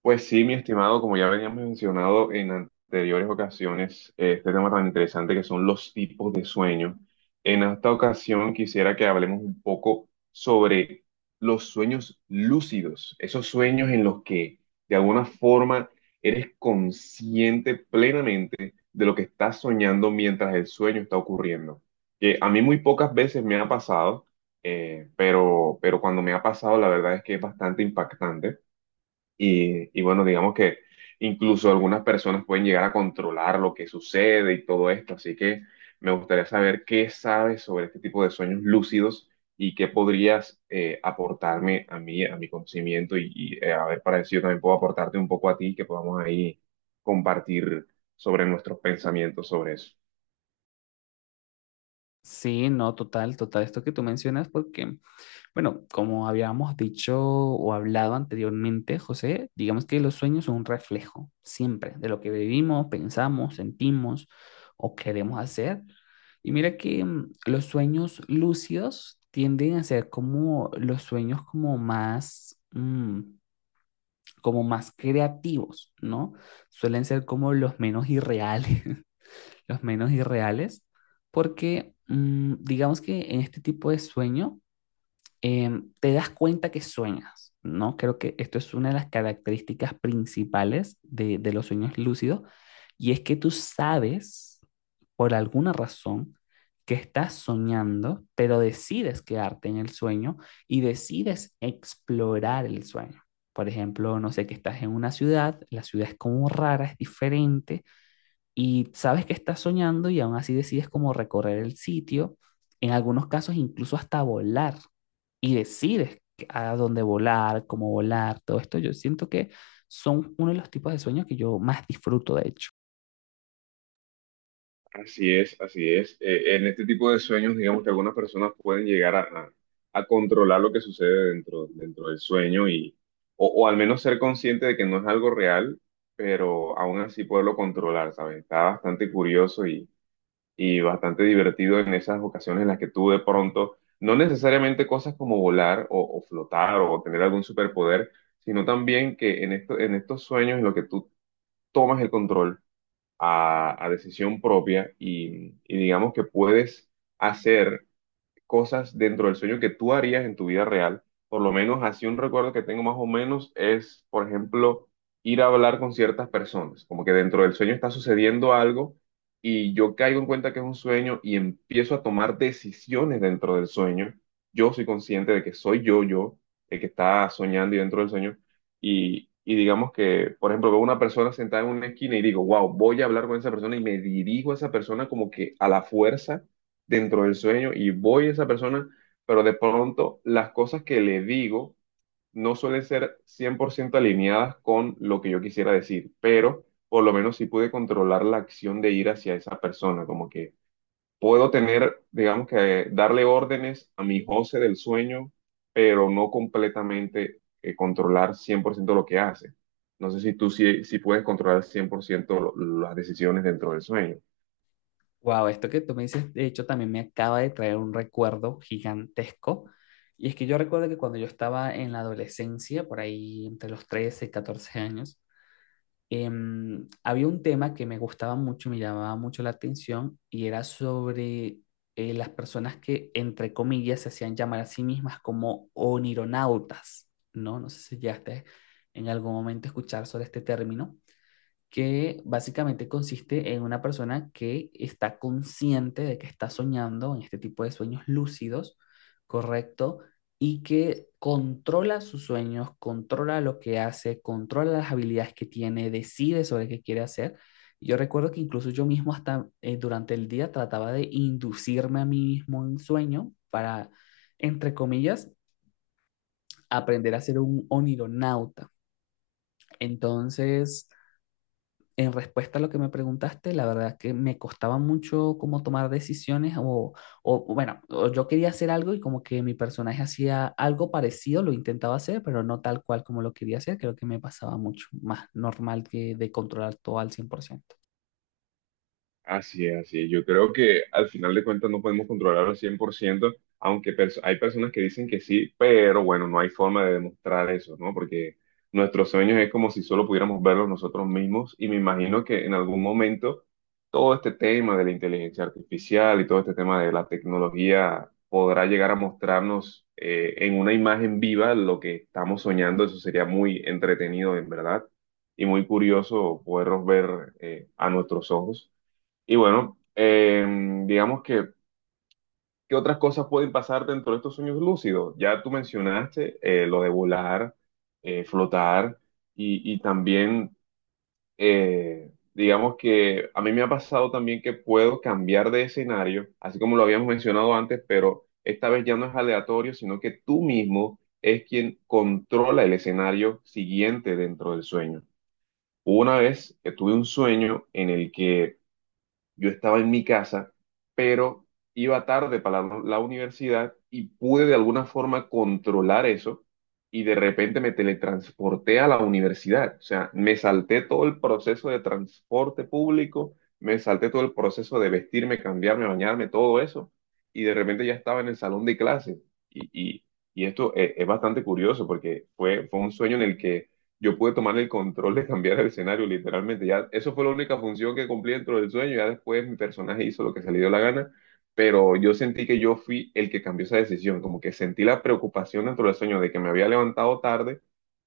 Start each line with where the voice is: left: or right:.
right: Pues sí, mi estimado, como ya veníamos mencionado en anteriores ocasiones, este tema tan interesante que son los tipos de sueño. En esta ocasión quisiera que hablemos un poco sobre los sueños lúcidos, esos sueños en los que de alguna forma eres consciente plenamente de lo que estás soñando mientras el sueño está ocurriendo. Que a mí muy pocas veces me ha pasado, pero cuando me ha pasado la verdad es que es bastante impactante y bueno, digamos que incluso algunas personas pueden llegar a controlar lo que sucede y todo esto. Así que me gustaría saber qué sabes sobre este tipo de sueños lúcidos y qué podrías aportarme a mí, a mi conocimiento y a ver para ver si yo también puedo aportarte un poco a ti, que podamos ahí compartir sobre nuestros pensamientos sobre eso.
left: Sí, no, total, total, esto que tú mencionas, porque, bueno, como habíamos dicho o hablado anteriormente, José, digamos que los sueños son un reflejo siempre de lo que vivimos, pensamos, sentimos o queremos hacer. Y mira que los sueños lúcidos tienden a ser como los sueños como más, como más creativos, ¿no? Suelen ser como los menos irreales, los menos irreales, porque digamos que en este tipo de sueño te das cuenta que sueñas, ¿no? Creo que esto es una de las características principales de los sueños lúcidos, y es que tú sabes, por alguna razón, que estás soñando, pero decides quedarte en el sueño y decides explorar el sueño. Por ejemplo, no sé, que estás en una ciudad, la ciudad es como rara, es diferente, y sabes que estás soñando y aún así decides como recorrer el sitio, en algunos casos incluso hasta volar y decides a dónde volar, cómo volar, todo esto. Yo siento que son uno de los tipos de sueños que yo más disfruto, de hecho.
right: Así es, así es. En este tipo de sueños, digamos que algunas personas pueden llegar a controlar lo que sucede dentro del sueño y, o al menos ser consciente de que no es algo real, pero aún así poderlo controlar, ¿sabes? Está bastante curioso y bastante divertido en esas ocasiones en las que tú de pronto, no necesariamente cosas como volar o flotar o tener algún superpoder, sino también que en esto, en estos sueños en los que tú tomas el control a decisión propia y digamos que puedes hacer cosas dentro del sueño que tú harías en tu vida real. Por lo menos así un recuerdo que tengo más o menos es, por ejemplo, ir a hablar con ciertas personas, como que dentro del sueño está sucediendo algo y yo caigo en cuenta que es un sueño y empiezo a tomar decisiones dentro del sueño. Yo soy consciente de que soy yo, el que está soñando y dentro del sueño. Y digamos que, por ejemplo, veo una persona sentada en una esquina y digo, wow, voy a hablar con esa persona y me dirijo a esa persona como que a la fuerza dentro del sueño y voy a esa persona, pero de pronto las cosas que le digo no suelen ser 100% alineadas con lo que yo quisiera decir, pero por lo menos sí pude controlar la acción de ir hacia esa persona, como que puedo tener, digamos que darle órdenes a mi José del sueño, pero no completamente controlar 100% lo que hace. No sé si tú sí puedes controlar 100% lo- las decisiones dentro del sueño.
left: Wow, esto que tú me dices, de hecho, también me acaba de traer un recuerdo gigantesco. Y es que yo recuerdo que cuando yo estaba en la adolescencia, por ahí entre los 13 y 14 años, había un tema que me gustaba mucho, me llamaba mucho la atención y era sobre las personas que, entre comillas, se hacían llamar a sí mismas como onironautas, ¿no? No sé si llegaste en algún momento a escuchar sobre este término que básicamente consiste en una persona que está consciente de que está soñando en este tipo de sueños lúcidos, ¿correcto? Y que controla sus sueños, controla lo que hace, controla las habilidades que tiene, decide sobre qué quiere hacer. Yo recuerdo que incluso yo mismo hasta durante el día trataba de inducirme a mí mismo en sueño para, entre comillas, aprender a ser un onironauta. Entonces, en respuesta a lo que me preguntaste, la verdad que me costaba mucho como tomar decisiones o bueno, o yo quería hacer algo y como que mi personaje hacía algo parecido, lo intentaba hacer, pero no tal cual como lo quería hacer, creo que me pasaba mucho más normal que de controlar todo al 100%.
right: Así es, así es. Yo creo que al final de cuentas no podemos controlar al 100%, aunque hay personas que dicen que sí, pero bueno, no hay forma de demostrar eso, ¿no? Porque nuestros sueños es como si solo pudiéramos verlos nosotros mismos y me imagino que en algún momento todo este tema de la inteligencia artificial y todo este tema de la tecnología podrá llegar a mostrarnos en una imagen viva lo que estamos soñando. Eso sería muy entretenido, en verdad, y muy curioso poderlos ver a nuestros ojos. Y bueno, digamos que, ¿qué otras cosas pueden pasar dentro de estos sueños lúcidos? Ya tú mencionaste lo de volar, flotar y también, digamos que a mí me ha pasado también que puedo cambiar de escenario, así como lo habíamos mencionado antes, pero esta vez ya no es aleatorio, sino que tú mismo es quien controla el escenario siguiente dentro del sueño. Hubo una vez que tuve un sueño en el que yo estaba en mi casa, pero iba tarde para la universidad y pude de alguna forma controlar eso y de repente me teletransporté a la universidad. O sea, me salté todo el proceso de transporte público, me salté todo el proceso de vestirme, cambiarme, bañarme, todo eso y de repente ya estaba en el salón de clase. Y, y, y esto es bastante curioso porque fue un sueño en el que yo pude tomar el control de cambiar el escenario, literalmente. Ya, eso fue la única función que cumplí dentro del sueño. Ya después mi personaje hizo lo que se le dio la gana, pero yo sentí que yo fui el que cambió esa decisión. Como que sentí la preocupación dentro del sueño de que me había levantado tarde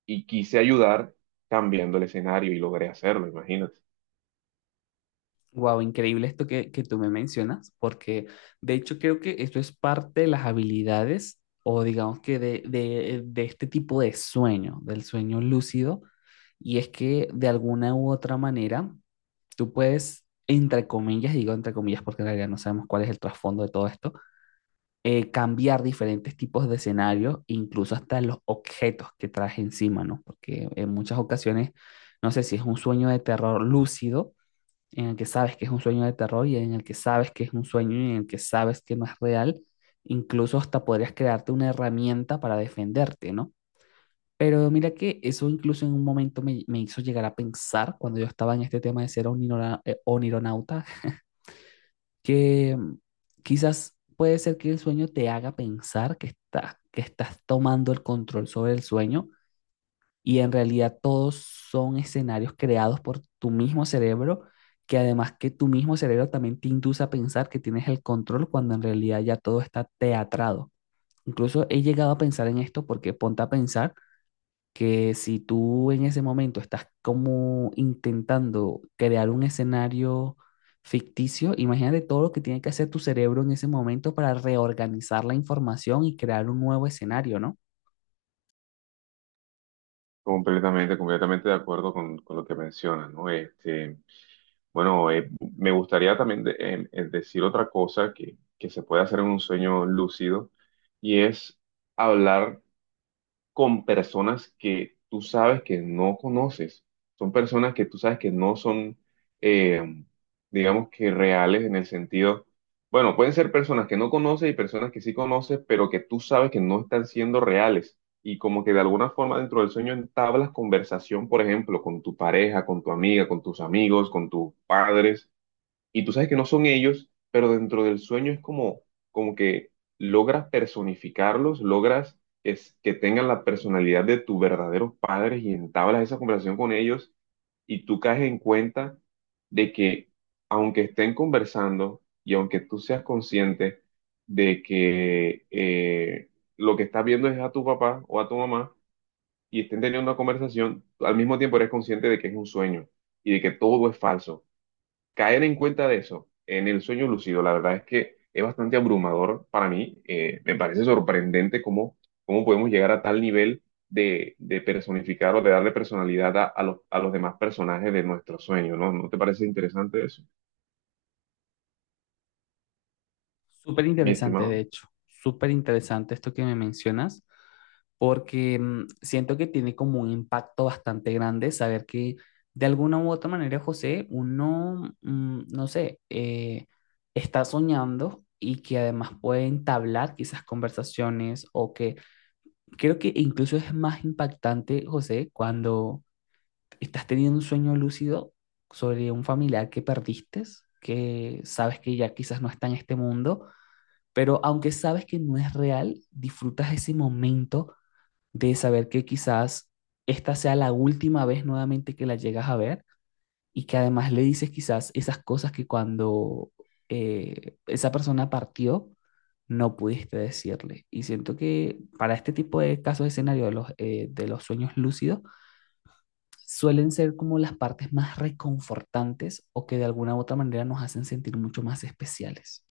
right: y quise ayudar cambiando el escenario y logré hacerlo, imagínate.
left: Wow, increíble esto que tú me mencionas, porque de hecho creo que esto es parte de las habilidades o digamos que de este tipo de sueño, del sueño lúcido, y es que de alguna u otra manera tú puedes, entre comillas, digo entre comillas porque en realidad no sabemos cuál es el trasfondo de todo esto, cambiar diferentes tipos de escenarios, incluso hasta los objetos que traes encima, ¿no? Porque en muchas ocasiones, no sé si es un sueño de terror lúcido en el que sabes que es un sueño de terror y en el que sabes que es un sueño y en el que sabes que no es real, incluso hasta podrías crearte una herramienta para defenderte, ¿no? Pero mira que eso incluso en un momento me hizo llegar a pensar, cuando yo estaba en este tema de ser onironauta, que quizás puede ser que el sueño te haga pensar que, que estás tomando el control sobre el sueño y en realidad todos son escenarios creados por tu mismo cerebro, que además que tu mismo cerebro también te induce a pensar que tienes el control cuando en realidad ya todo está teatrado. Incluso he llegado a pensar en esto porque ponte a pensar que si tú en ese momento estás como intentando crear un escenario ficticio, imagínate todo lo que tiene que hacer tu cerebro en ese momento para reorganizar la información y crear un nuevo escenario, ¿no?
right: Completamente de acuerdo con lo que mencionas, ¿no? Este. Bueno, me gustaría también decir otra cosa que se puede hacer en un sueño lúcido y es hablar con personas que tú sabes que no conoces. Son personas que tú sabes que no son, eh, digamos que reales en el sentido, bueno, pueden ser personas que no conoces y personas que sí conoces, pero que tú sabes que no están siendo reales. Y como que de alguna forma dentro del sueño entablas conversación, por ejemplo, con tu pareja, con tu amiga, con tus amigos, con tus padres y tú sabes que no son ellos, pero dentro del sueño es como, como que logras personificarlos, logras que tengan la personalidad de tus verdaderos padres y entablas esa conversación con ellos y tú caes en cuenta de que aunque estén conversando y aunque tú seas consciente de que lo que estás viendo es a tu papá o a tu mamá y estén teniendo una conversación, al mismo tiempo eres consciente de que es un sueño y de que todo es falso caer en cuenta de eso en el sueño lúcido, la verdad es que es bastante abrumador para mí. Me parece sorprendente cómo, cómo podemos llegar a tal nivel de personificar o de darle personalidad a los demás personajes de nuestro sueño, ¿no? ¿No te parece interesante eso,
left: Súper
right: mi
left: interesante, de
right: estimado?
left: hecho, súper interesante esto que me mencionas, porque siento que tiene como un impacto bastante grande saber que de alguna u otra manera, José, uno, no sé, está soñando y que además puede entablar quizás conversaciones o que creo que incluso es más impactante, José, cuando estás teniendo un sueño lúcido sobre un familiar que perdiste, que sabes que ya quizás no está en este mundo pero aunque sabes que no es real, disfrutas ese momento de saber que quizás esta sea la última vez nuevamente que la llegas a ver y que además le dices quizás esas cosas que cuando esa persona partió no pudiste decirle. Y siento que para este tipo de casos de escenario de los sueños lúcidos suelen ser como las partes más reconfortantes o que de alguna u otra manera nos hacen sentir mucho más especiales.